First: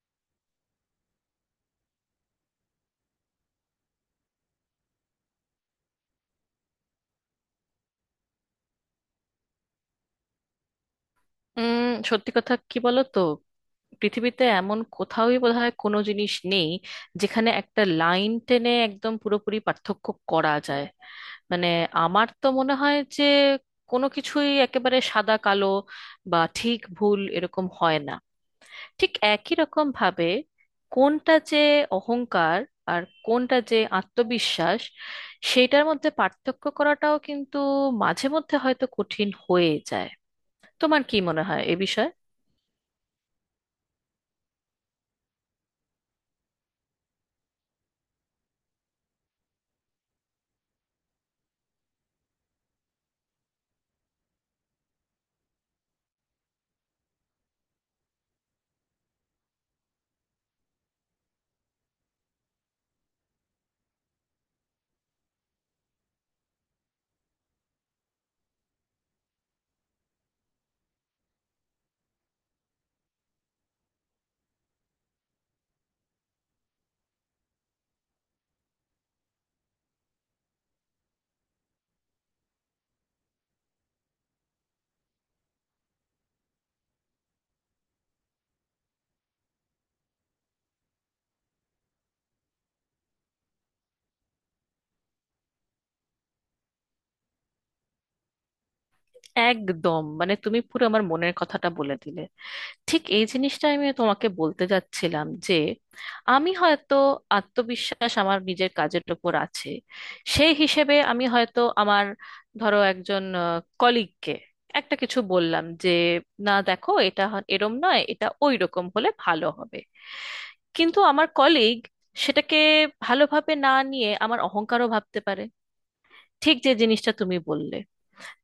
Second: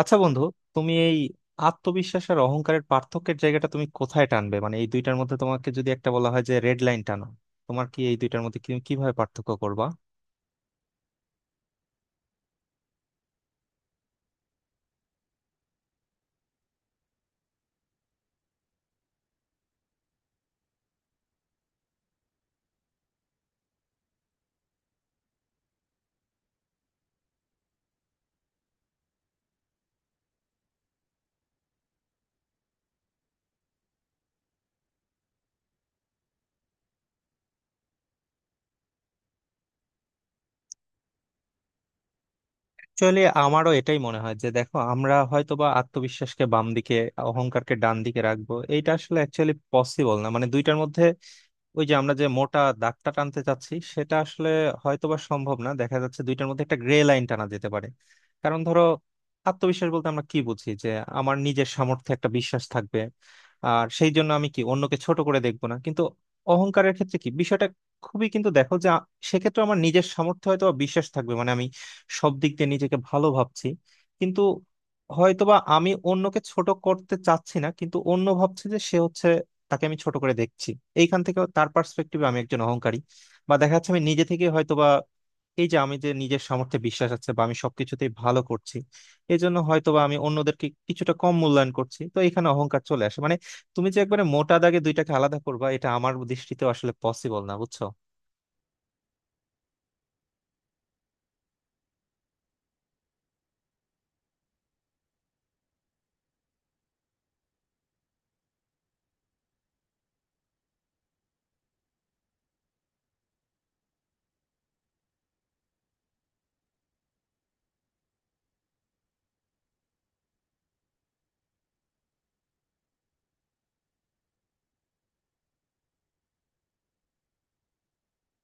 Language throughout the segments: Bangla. আচ্ছা বন্ধু, তুমি এই আত্মবিশ্বাস আর অহংকারের পার্থক্যের জায়গাটা তুমি কোথায় টানবে? মানে এই দুইটার মধ্যে তোমাকে যদি একটা বলা হয় যে রেড লাইন টানো, তোমার কি এই দুইটার মধ্যে কিভাবে পার্থক্য করবা? সত্যি কথা কি বলো তো? পৃথিবীতে এমন কোথাওই বোধহয় কোনো জিনিস নেই যেখানে একটা লাইন টেনে একদম পুরোপুরি পার্থক্য করা যায়। মানে আমার তো মনে হয় যে কোনো কিছুই একেবারে সাদা কালো বা ঠিক ভুল এরকম হয় না। ঠিক একই রকম ভাবে কোনটা যে অহংকার আর কোনটা যে আত্মবিশ্বাস সেইটার মধ্যে পার্থক্য করাটাও কিন্তু মাঝে মধ্যে হয়তো কঠিন হয়ে যায়। তোমার কি মনে হয় এ বিষয়ে? অ্যাকচুয়ালি আমারও এটাই মনে হয় যে দেখো, আমরা হয়তোবা আত্মবিশ্বাসকে বাম দিকে অহংকারকে ডান দিকে রাখবো, এইটা আসলে অ্যাকচুয়ালি পসিবল না। মানে দুইটার মধ্যে ওই যে আমরা যে মোটা দাগটা টানতে চাচ্ছি সেটা আসলে হয়তোবা সম্ভব না। দেখা যাচ্ছে দুইটার মধ্যে একটা গ্রে লাইন টানা যেতে পারে। কারণ ধরো, আত্মবিশ্বাস বলতে আমরা কি বুঝি? যে আমার নিজের সামর্থ্যে একটা বিশ্বাস থাকবে, আর সেই জন্য আমি কি অন্যকে ছোট করে দেখবো না। কিন্তু অহংকারের ক্ষেত্রে কি বিষয়টা খুবই কিন্তু দেখো যে সেক্ষেত্রে আমার নিজের সামর্থ্যে হয়তো বা বিশ্বাস থাকবে, মানে আমি সব দিক দিয়ে নিজেকে ভালো ভাবছি, কিন্তু হয়তোবা আমি অন্যকে ছোট করতে চাচ্ছি না, কিন্তু অন্য ভাবছে যে সে হচ্ছে তাকে আমি ছোট করে দেখছি। এইখান থেকে তার পার্সপেক্টিভে আমি একজন অহংকারী, বা দেখা যাচ্ছে আমি নিজে থেকে হয়তো বা এই যে আমি যে নিজের সামর্থ্যে বিশ্বাস আছে বা আমি সবকিছুতেই ভালো করছি, এই জন্য হয়তো বা আমি অন্যদেরকে কিছুটা কম মূল্যায়ন করছি, তো এখানে অহংকার চলে আসে। মানে তুমি যে একবারে মোটা দাগে দুইটাকে আলাদা করবা, এটা আমার দৃষ্টিতে আসলে পসিবল না, বুঝছো। একদম, মানে তুমি পুরো আমার মনের কথাটা বলে দিলে। ঠিক এই জিনিসটা আমি তোমাকে বলতে যাচ্ছিলাম যে আমি হয়তো আত্মবিশ্বাস আমার নিজের কাজের উপর আছে। সেই হিসেবে আমি হয়তো আমার, ধরো একজন কলিগকে একটা কিছু বললাম যে না দেখো এটা এরম নয়, এটা ওই রকম হলে ভালো হবে। কিন্তু আমার কলিগ সেটাকে ভালোভাবে না নিয়ে আমার অহংকারও ভাবতে পারে, ঠিক যে জিনিসটা তুমি বললে।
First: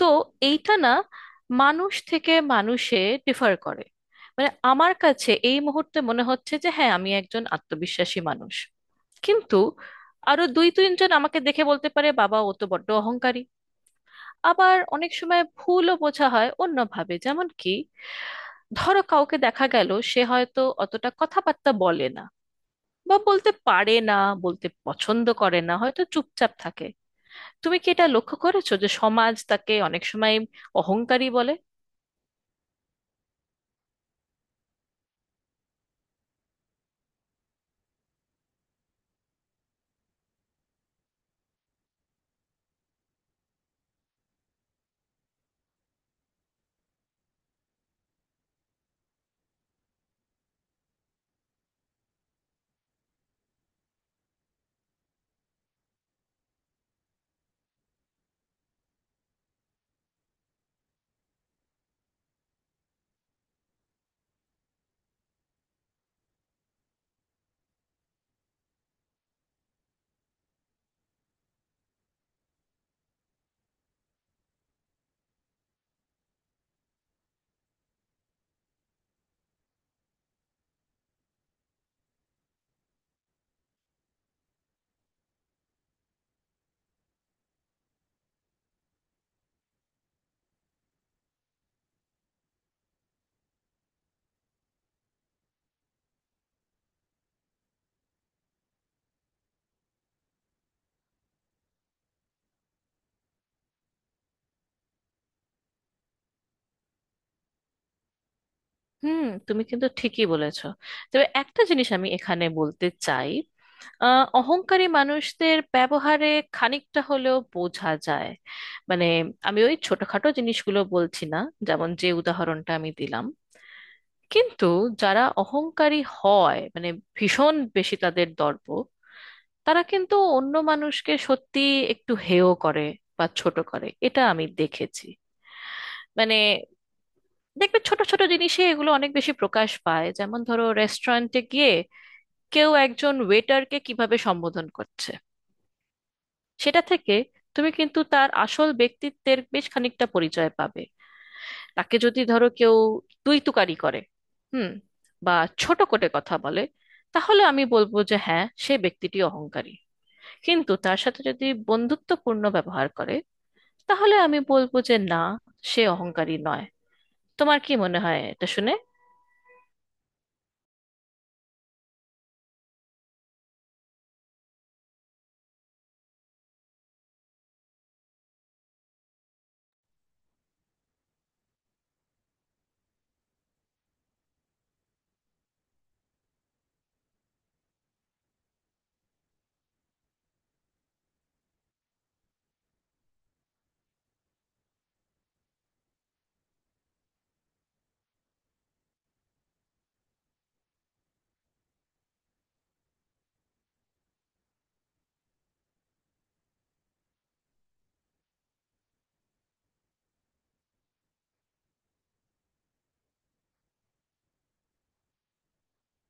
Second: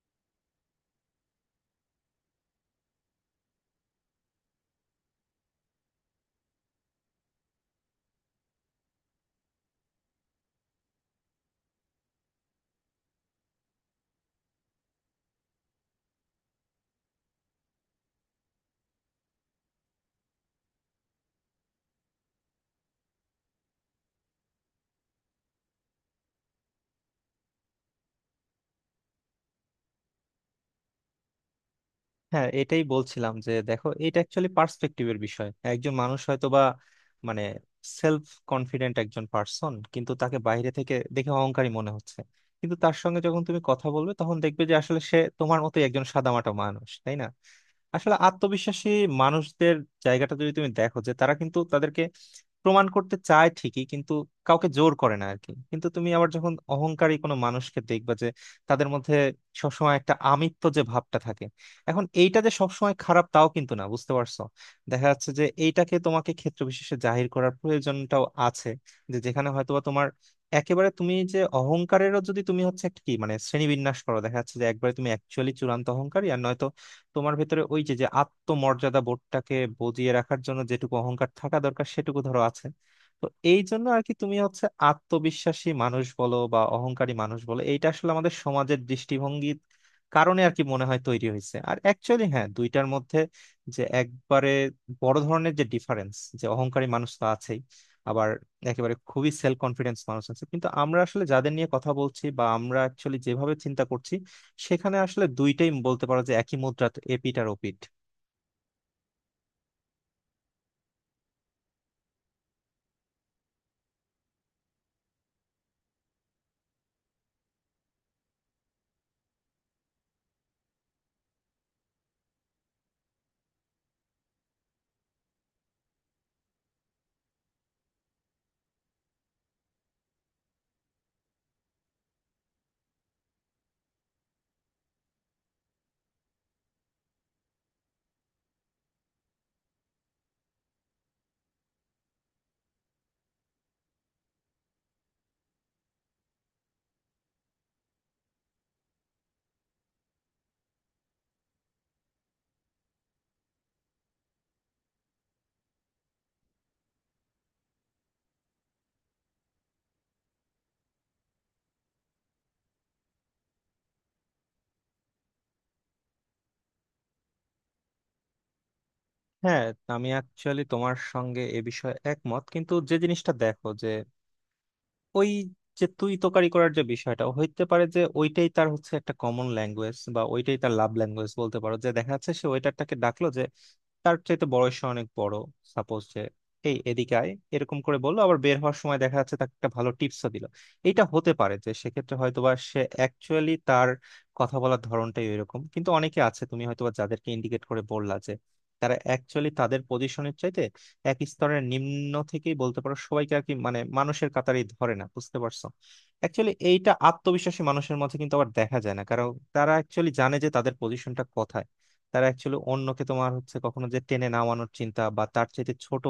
তো এইটা না, মানুষ থেকে মানুষে ডিফার করে। মানে আমার কাছে এই মুহূর্তে মনে হচ্ছে যে হ্যাঁ আমি একজন আত্মবিশ্বাসী মানুষ, কিন্তু আরো দুই তিনজন আমাকে দেখে বলতে পারে বাবা ও তো বড্ড অহংকারী। আবার অনেক সময় ভুলও বোঝা হয় অন্যভাবে, যেমন কি ধরো কাউকে দেখা গেল সে হয়তো অতটা কথাবার্তা বলে না বা বলতে পারে না, বলতে পছন্দ করে না, হয়তো চুপচাপ থাকে। তুমি কি এটা লক্ষ্য করেছো যে সমাজ তাকে অনেক সময় অহংকারী বলে? হ্যাঁ, এটাই বলছিলাম যে দেখো, এটা অ্যাকচুয়ালি পার্সপেক্টিভের বিষয়। একজন মানুষ হয়তো বা মানে সেলফ কনফিডেন্ট একজন পার্সন, কিন্তু তাকে বাইরে থেকে দেখে অহংকারী মনে হচ্ছে। কিন্তু তার সঙ্গে যখন তুমি কথা বলবে, তখন দেখবে যে আসলে সে তোমার মতোই একজন সাদামাটা মানুষ, তাই না? আসলে আত্মবিশ্বাসী মানুষদের জায়গাটা যদি তুমি দেখো, যে তারা কিন্তু তাদেরকে প্রমাণ করতে চায় ঠিকই, কিন্তু কাউকে জোর করে না আরকি। কিন্তু তুমি আবার যখন অহংকারী কোনো মানুষকে দেখবা, যে তাদের মধ্যে সবসময় একটা আমিত্ব যে ভাবটা থাকে। এখন এইটা যে সবসময় খারাপ তাও কিন্তু না, বুঝতে পারছো। দেখা যাচ্ছে যে এইটাকে তোমাকে ক্ষেত্র বিশেষে জাহির করার প্রয়োজনটাও আছে, যে যেখানে হয়তোবা তোমার একেবারে তুমি যে অহংকারেরও যদি তুমি হচ্ছে একটা কি মানে শ্রেণীবিন্যাস করো, দেখা যাচ্ছে যে একবারে তুমি অ্যাকচুয়ালি চূড়ান্ত অহংকারী, আর নয়তো তোমার ভেতরে ওই যে যে আত্মমর্যাদা বোধটাকে বজিয়ে রাখার জন্য যেটুকু অহংকার থাকা দরকার সেটুকু ধরো আছে। তো এই জন্য আর কি, তুমি হচ্ছে আত্মবিশ্বাসী মানুষ বলো বা অহংকারী মানুষ বলো, এইটা আসলে আমাদের সমাজের দৃষ্টিভঙ্গির কারণে আর কি মনে হয় তৈরি হয়েছে। আর অ্যাকচুয়ালি হ্যাঁ, দুইটার মধ্যে যে একবারে বড় ধরনের যে ডিফারেন্স, যে অহংকারী মানুষ তো আছেই, আবার একেবারে খুবই সেলফ কনফিডেন্স মানুষ আছে। কিন্তু আমরা আসলে যাদের নিয়ে কথা বলছি বা আমরা অ্যাকচুয়ালি যেভাবে চিন্তা করছি, সেখানে আসলে দুইটাই বলতে পারো যে একই মুদ্রা এপিট আর ওপিট। হুম, তুমি কিন্তু ঠিকই বলেছো। তবে একটা জিনিস আমি এখানে বলতে চাই। অহংকারী মানুষদের ব্যবহারে খানিকটা হলেও বোঝা যায়। মানে আমি ওই ছোটখাটো জিনিসগুলো বলছি না, যেমন যে উদাহরণটা আমি দিলাম। কিন্তু যারা অহংকারী হয়, মানে ভীষণ বেশি তাদের দর্প, তারা কিন্তু অন্য মানুষকে সত্যি একটু হেয় করে বা ছোট করে, এটা আমি দেখেছি। মানে দেখবে ছোট ছোট জিনিসে এগুলো অনেক বেশি প্রকাশ পায়। যেমন ধরো রেস্টুরেন্টে কেউ একজন ওয়েটারকে কিভাবে সম্বোধন করছে, সেটা থেকে তুমি কিন্তু তার আসল ব্যক্তিত্বের বেশ খানিকটা পরিচয় পাবে। তাকে যদি ধরো কেউ তুই তুকারি করে, হুম, বা ছোট করে কথা বলে, তাহলে আমি বলবো যে হ্যাঁ সে ব্যক্তিটি অহংকারী। কিন্তু তার সাথে যদি বন্ধুত্বপূর্ণ ব্যবহার করে, তাহলে আমি বলবো যে না, সে অহংকারী নয়। তোমার কি মনে হয় এটা শুনে? হ্যাঁ, আমি অ্যাকচুয়ালি তোমার সঙ্গে এ বিষয়ে একমত, কিন্তু যে জিনিসটা দেখো যে ওই যে তুই তোকারি করার যে বিষয়টা, হইতে পারে যে ওইটাই তার হচ্ছে একটা কমন ল্যাঙ্গুয়েজ বা ওইটাই তার লাভ ল্যাঙ্গুয়েজ, বলতে পারো। যে দেখা যাচ্ছে সে ওয়েটারটাকে ডাকলো, যে তার চাইতে বয়সে অনেক বড়, সাপোজ যে এই এদিকে আয়, এরকম করে বললো। আবার বের হওয়ার সময় দেখা যাচ্ছে তাকে একটা ভালো টিপসও দিল। এটা হতে পারে যে সেক্ষেত্রে হয়তোবা সে অ্যাকচুয়ালি তার কথা বলার ধরনটাই এরকম। কিন্তু অনেকে আছে, তুমি হয়তোবা যাদেরকে ইন্ডিকেট করে বললা, যে তারা অ্যাকচুয়ালি তাদের পজিশনের চাইতে এক স্তরের নিম্ন থেকেই বলতে পারো সবাইকে আর কি, মানে মানুষের কাতারেই ধরে না, বুঝতে পারছো। অ্যাকচুয়ালি এইটা আত্মবিশ্বাসী মানুষের মধ্যে কিন্তু আবার দেখা যায় না, কারণ তারা অ্যাকচুয়ালি জানে যে তাদের পজিশনটা কোথায়। তারা অ্যাকচুয়ালি অন্যকে তোমার হচ্ছে কখনো যে টেনে নামানোর চিন্তা, বা তার চাইতে ছোট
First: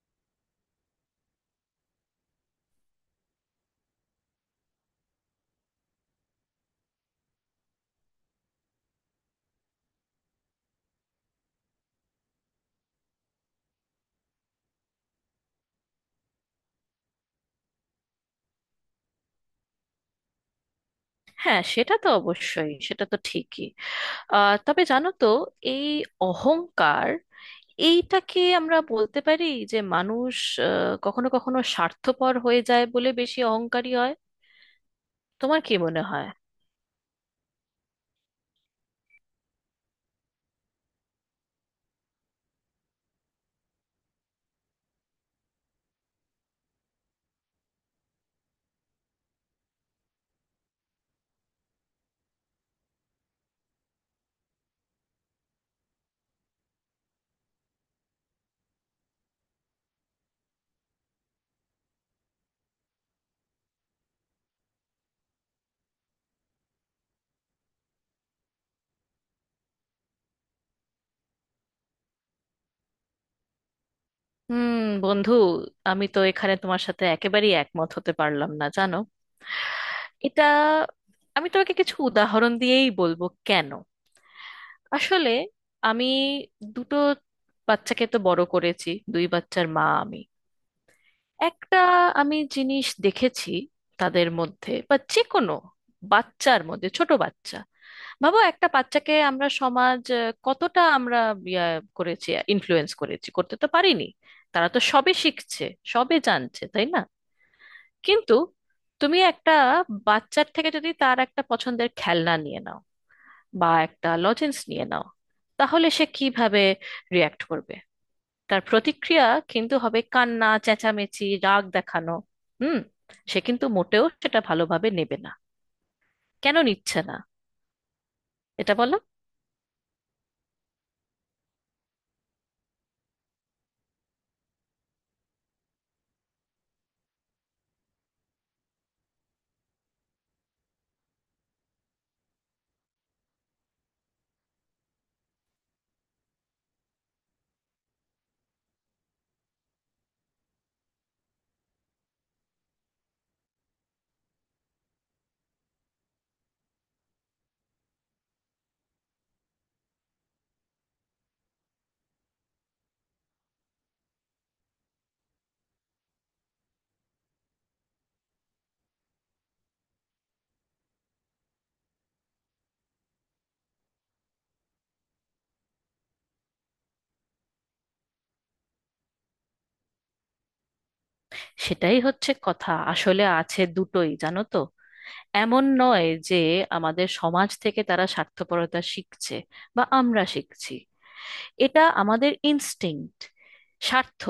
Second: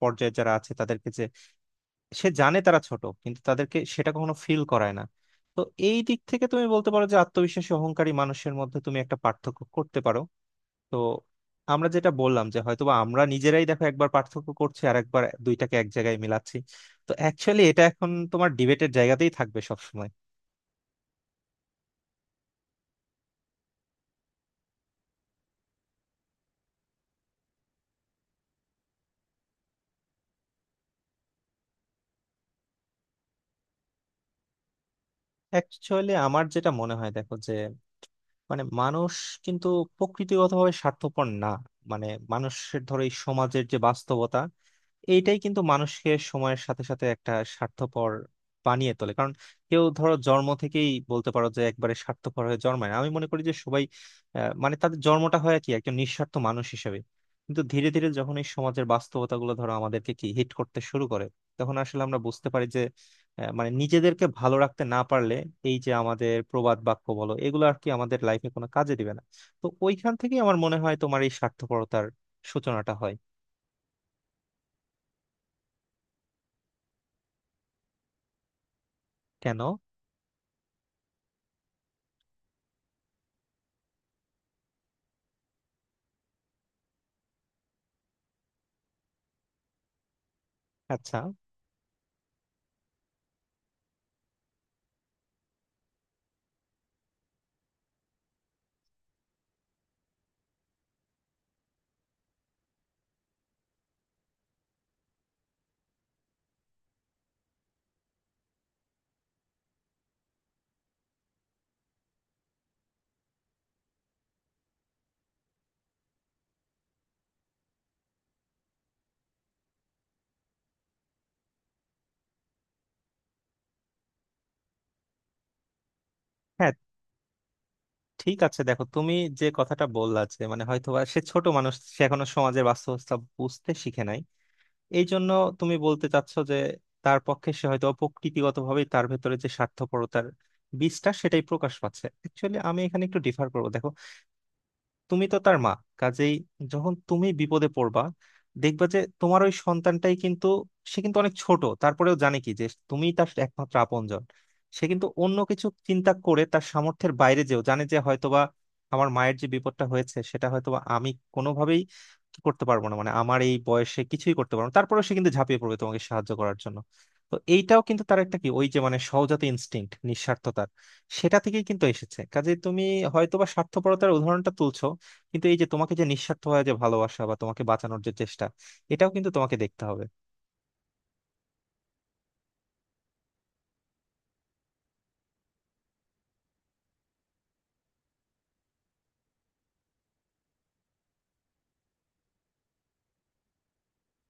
পর্যায়ে যারা আছে তাদেরকে যে সে জানে তারা ছোট, কিন্তু তাদেরকে সেটা কখনো ফিল করায় না। তো এই দিক থেকে তুমি বলতে পারো যে আত্মবিশ্বাসী অহংকারী মানুষের মধ্যে তুমি একটা পার্থক্য করতে পারো। তো আমরা যেটা বললাম যে হয়তোবা আমরা নিজেরাই দেখো, একবার পার্থক্য করছি আর একবার দুইটাকে এক জায়গায় মিলাচ্ছি। তো অ্যাকচুয়ালি এটা এখন তোমার ডিবেটের জায়গাতেই থাকবে সব সময়। হ্যাঁ সেটা তো অবশ্যই, সেটা তো ঠিকই। তবে জানো তো, এই অহংকার, এইটাকে আমরা বলতে পারি যে মানুষ কখনো কখনো স্বার্থপর হয়ে যায় বলে বেশি অহংকারী হয়। তোমার কি মনে অ্যাকচুয়ালি হয়? আমার যেটা মনে হয়, দেখো যে মানে মানুষ কিন্তু প্রকৃতিগতভাবে স্বার্থপর না। মানে মানুষের ধরো এই সমাজের যে বাস্তবতা, এইটাই কিন্তু মানুষকে সময়ের সাথে সাথে একটা স্বার্থপর বানিয়ে তোলে। কারণ কেউ ধরো জন্ম থেকেই বলতে পারো যে একবারে স্বার্থপর হয়ে জন্মায় না। আমি মনে করি যে সবাই মানে তাদের জন্মটা হয় কি একজন নিঃস্বার্থ মানুষ হিসেবে। কিন্তু ধীরে ধীরে যখন এই সমাজের বাস্তবতা গুলো ধরো আমাদেরকে কি হিট করতে শুরু করে, তখন আসলে আমরা বুঝতে পারি যে মানে নিজেদেরকে ভালো রাখতে না পারলে এই যে আমাদের প্রবাদ বাক্য বলো এগুলো আর কি আমাদের লাইফে কোনো কাজে দিবে না। তো ওইখান থেকেই আমার মনে হয় তোমার এই স্বার্থপরতার সূচনাটা হয়। হুম। বন্ধু, আমি তো এখানে তোমার সাথে একেবারেই একমত হতে পারলাম না, জানো। কেন? এটা, আমি তোমাকে কিছু উদাহরণ দিয়েই বলবো কেন। আসলে আমি দুটো বাচ্চাকে তো বড় করেছি, দুই বাচ্চার মা আমি। আচ্ছা, একটা আমি জিনিস দেখেছি তাদের মধ্যে বা যে কোনো বাচ্চার মধ্যে, ছোট বাচ্চা ভাবো। একটা বাচ্চাকে আমরা সমাজ কতটা আমরা ইয়া করেছি, ইনফ্লুয়েন্স করেছি, করতে তো পারিনি। তারা তো সবে শিখছে, সবে জানছে, তাই না? কিন্তু তুমি একটা বাচ্চার থেকে যদি তার একটা পছন্দের খেলনা নিয়ে নাও বা একটা লজেন্স নিয়ে নাও, তাহলে সে কিভাবে রিয়াক্ট করবে? তার প্রতিক্রিয়া কিন্তু হবে কান্না, চেঁচামেচি, রাগ দেখানো। হুম। সে কিন্তু মোটেও সেটা ভালোভাবে নেবে না। কেন হ্যাঁ, নিচ্ছে না, ঠিক আছে, এটা দেখো বলো। তুমি যে কথাটা বললা, যে মানে হয়তোবা সে ছোট মানুষ, সে এখনো সমাজের বাস্তবতা বুঝতে শিখে নাই, এই জন্য তুমি বলতে চাচ্ছ যে তার পক্ষে সে হয়তো প্রকৃতিগত ভাবে তার ভেতরে যে স্বার্থপরতার বীজটা, সেটাই প্রকাশ পাচ্ছে। অ্যাকচুয়ালি আমি এখানে একটু ডিফার করবো। দেখো, তুমি তো তার মা, কাজেই যখন তুমি বিপদে পড়বা, দেখবা যে তোমার ওই সন্তানটাই কিন্তু, সে কিন্তু অনেক ছোট, তারপরেও জানে কি যে তুমি তার একমাত্র আপনজন। সে কিন্তু অন্য কিছু চিন্তা করে, তার সামর্থ্যের বাইরে যেও জানে যে হয়তোবা আমার মায়ের যে বিপদটা হয়েছে সেটা হয়তোবা আমি কোনোভাবেই করতে পারবো না, মানে আমার এই বয়সে কিছুই করতে পারবো না, তারপরেও সে কিন্তু ঝাঁপিয়ে পড়বে তোমাকে সাহায্য করার জন্য। তো এইটাও কিন্তু তার একটা কি ওই যে মানে সহজাত ইনস্টিংক্ট নিঃস্বার্থতার, সেটা থেকেই কিন্তু এসেছে। কাজে তুমি হয়তোবা স্বার্থপরতার উদাহরণটা তুলছো, কিন্তু এই যে তোমাকে যে নিঃস্বার্থ হয় যে ভালোবাসা বা তোমাকে বাঁচানোর যে চেষ্টা, এটাও কিন্তু তোমাকে দেখতে হবে। সেটাই হচ্ছে কথা, আসলে আছে দুটোই, জানো তো। এমন নয় যে আমাদের সমাজ থেকে তারা স্বার্থপরতা শিখছে বা আমরা শিখছি। এটা আমাদের ইনস্টিংক্ট, স্বার্থ।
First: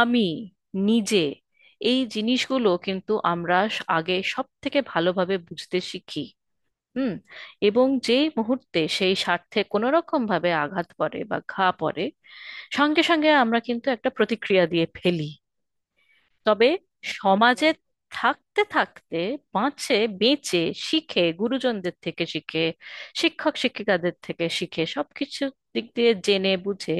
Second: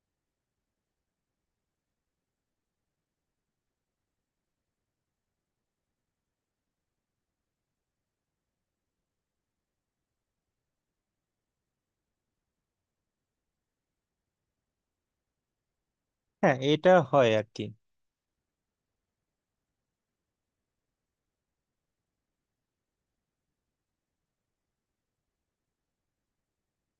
আমি নিজে এই জিনিসগুলো কিন্তু আমরা আগে সব থেকে ভালোভাবে বুঝতে শিখি। হুম। এবং যেই মুহূর্তে সেই স্বার্থে কোনো রকম ভাবে আঘাত পড়ে বা ঘা পড়ে, সঙ্গে সঙ্গে আমরা কিন্তু একটা প্রতিক্রিয়া দিয়ে ফেলি। হ্যাঁ, তবে এটা হয় আর কি। সমাজে থাকতে থাকতে, বাঁচে, বেঁচে, শিখে, গুরুজনদের থেকে শিখে, শিক্ষক শিক্ষিকাদের থেকে শিখে, সবকিছু দিক দিয়ে জেনে বুঝে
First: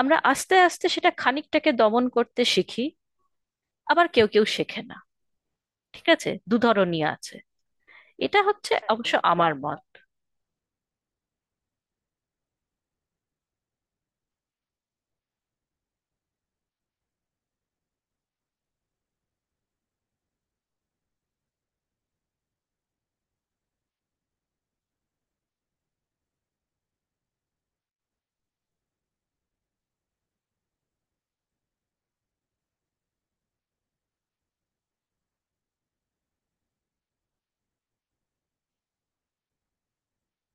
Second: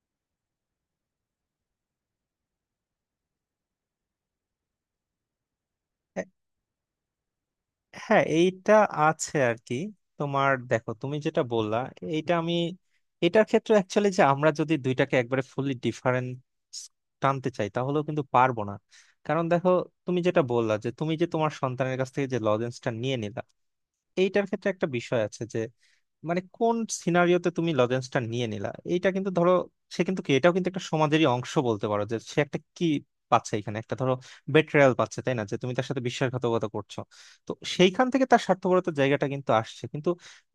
আমরা আস্তে আস্তে সেটা খানিকটাকে দমন করতে শিখি। আবার কেউ কেউ শেখে না। ঠিক আছে, দুধরনই আছে। হ্যাঁ, এটা এইটা হচ্ছে অবশ্য আছে আমার আর কি। মত। তোমার দেখো তুমি যেটা বললা, এইটা আমি এটার ক্ষেত্রে অ্যাকচুয়ালি, যে আমরা যদি দুইটাকে একবারে ফুললি ডিফারেন্ট টানতে চাই, তাহলেও কিন্তু পারবো না। কারণ দেখো, তুমি যেটা বললা যে তুমি যে তোমার সন্তানের কাছ থেকে যে লজেন্সটা নিয়ে নিলা, এইটার ক্ষেত্রে একটা বিষয় আছে যে মানে কোন সিনারিওতে তুমি লজেন্সটা নিয়ে নিলা। এইটা কিন্তু ধরো, সে কিন্তু কি, এটাও কিন্তু একটা সমাজেরই অংশ বলতে পারো। যে সে একটা কি পাচ্ছে, এখানে একটা ধরো বেট্রায়াল পাচ্ছে, তাই না? যে তুমি তার সাথে বিশ্বাসঘাতকতা করছো। তো সেইখান থেকে তার স্বার্থপরতার জায়গাটা কিন্তু আসছে। কিন্তু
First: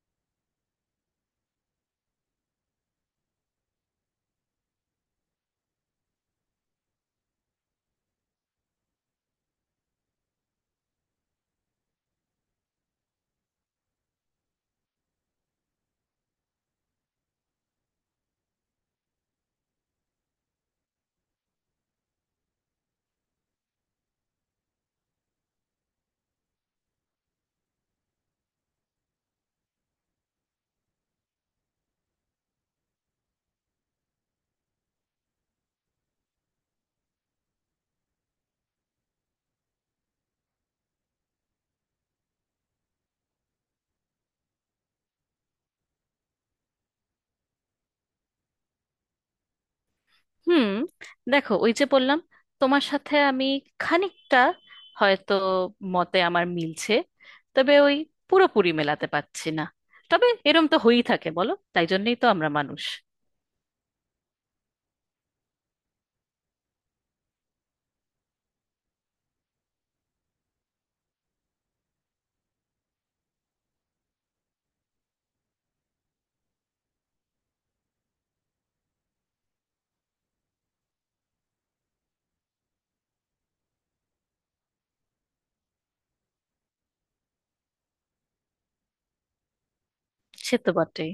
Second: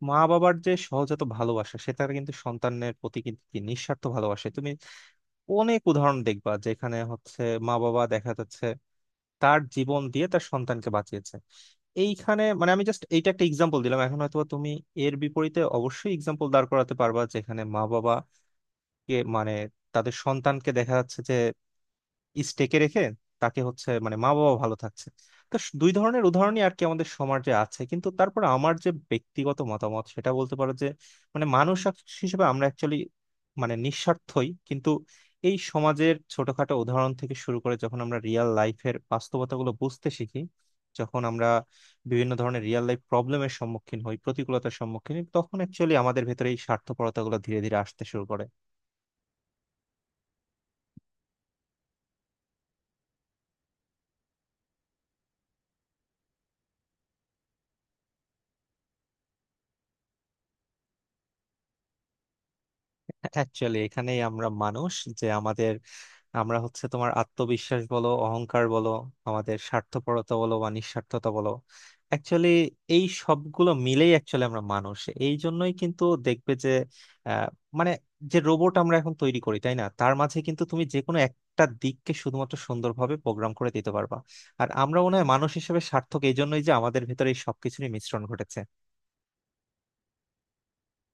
মা বাবার যে সহজাত ভালোবাসা, সে তার কিন্তু সন্তানের প্রতি কিন্তু কি নিঃস্বার্থ ভালোবাসে। তুমি অনেক উদাহরণ দেখবা যেখানে হচ্ছে মা বাবা দেখা যাচ্ছে তার জীবন দিয়ে তার সন্তানকে বাঁচিয়েছে। এইখানে মানে আমি জাস্ট এইটা একটা এক্সাম্পল দিলাম, এখন হয়তো তুমি এর বিপরীতে অবশ্যই এক্সাম্পল দাঁড় করাতে পারবা যেখানে মা বাবা কে মানে তাদের সন্তানকে দেখা যাচ্ছে যে স্টেকে রেখে তাকে হচ্ছে মানে মা বাবা ভালো থাকছে। তো দুই ধরনের উদাহরণই আর কি আমাদের সমাজে আছে। কিন্তু তারপর আমার যে ব্যক্তিগত মতামত সেটা বলতে পারো যে মানে মানুষ হিসেবে আমরা অ্যাকচুয়ালি মানে নিঃস্বার্থই কিন্তু। এই সমাজের ছোটখাটো উদাহরণ থেকে শুরু করে যখন আমরা রিয়েল লাইফের বাস্তবতাগুলো বুঝতে শিখি, যখন আমরা বিভিন্ন ধরনের রিয়েল লাইফ প্রবলেমের সম্মুখীন হই, প্রতিকূলতার সম্মুখীন হই, তখন অ্যাকচুয়ালি আমাদের ভেতরে এই স্বার্থপরতাগুলো ধীরে ধীরে আসতে শুরু করে। হুম, দেখো ওই যে বললাম, তোমার সাথে আমি খানিকটা হয়তো মতে আমার মিলছে, তবে ওই পুরোপুরি মেলাতে পারছি না। তবে এরম তো হয়েই থাকে, বলো? তাই জন্যই তো আমরা মানুষ। অ্যাকচুয়ালি এখানেই আমরা মানুষ, যে আমাদের আমরা হচ্ছে তোমার আত্মবিশ্বাস বলো অহংকার বলো, আমাদের স্বার্থপরতা বলো বা নিঃস্বার্থতা বলো, অ্যাকচুয়ালি এই সবগুলো মিলেই অ্যাকচুয়ালি আমরা মানুষ। এই জন্যই কিন্তু দেখবে যে আহ, মানে যে রোবট আমরা এখন তৈরি করি, তাই না, তার মাঝে কিন্তু তুমি যে কোনো একটা দিককে শুধুমাত্র সুন্দরভাবে প্রোগ্রাম করে দিতে পারবা। আর আমরা মনে হয় মানুষ হিসেবে সার্থক এই জন্যই যে আমাদের ভেতরে এই সবকিছুরই মিশ্রণ ঘটেছে। সে তো বটেই।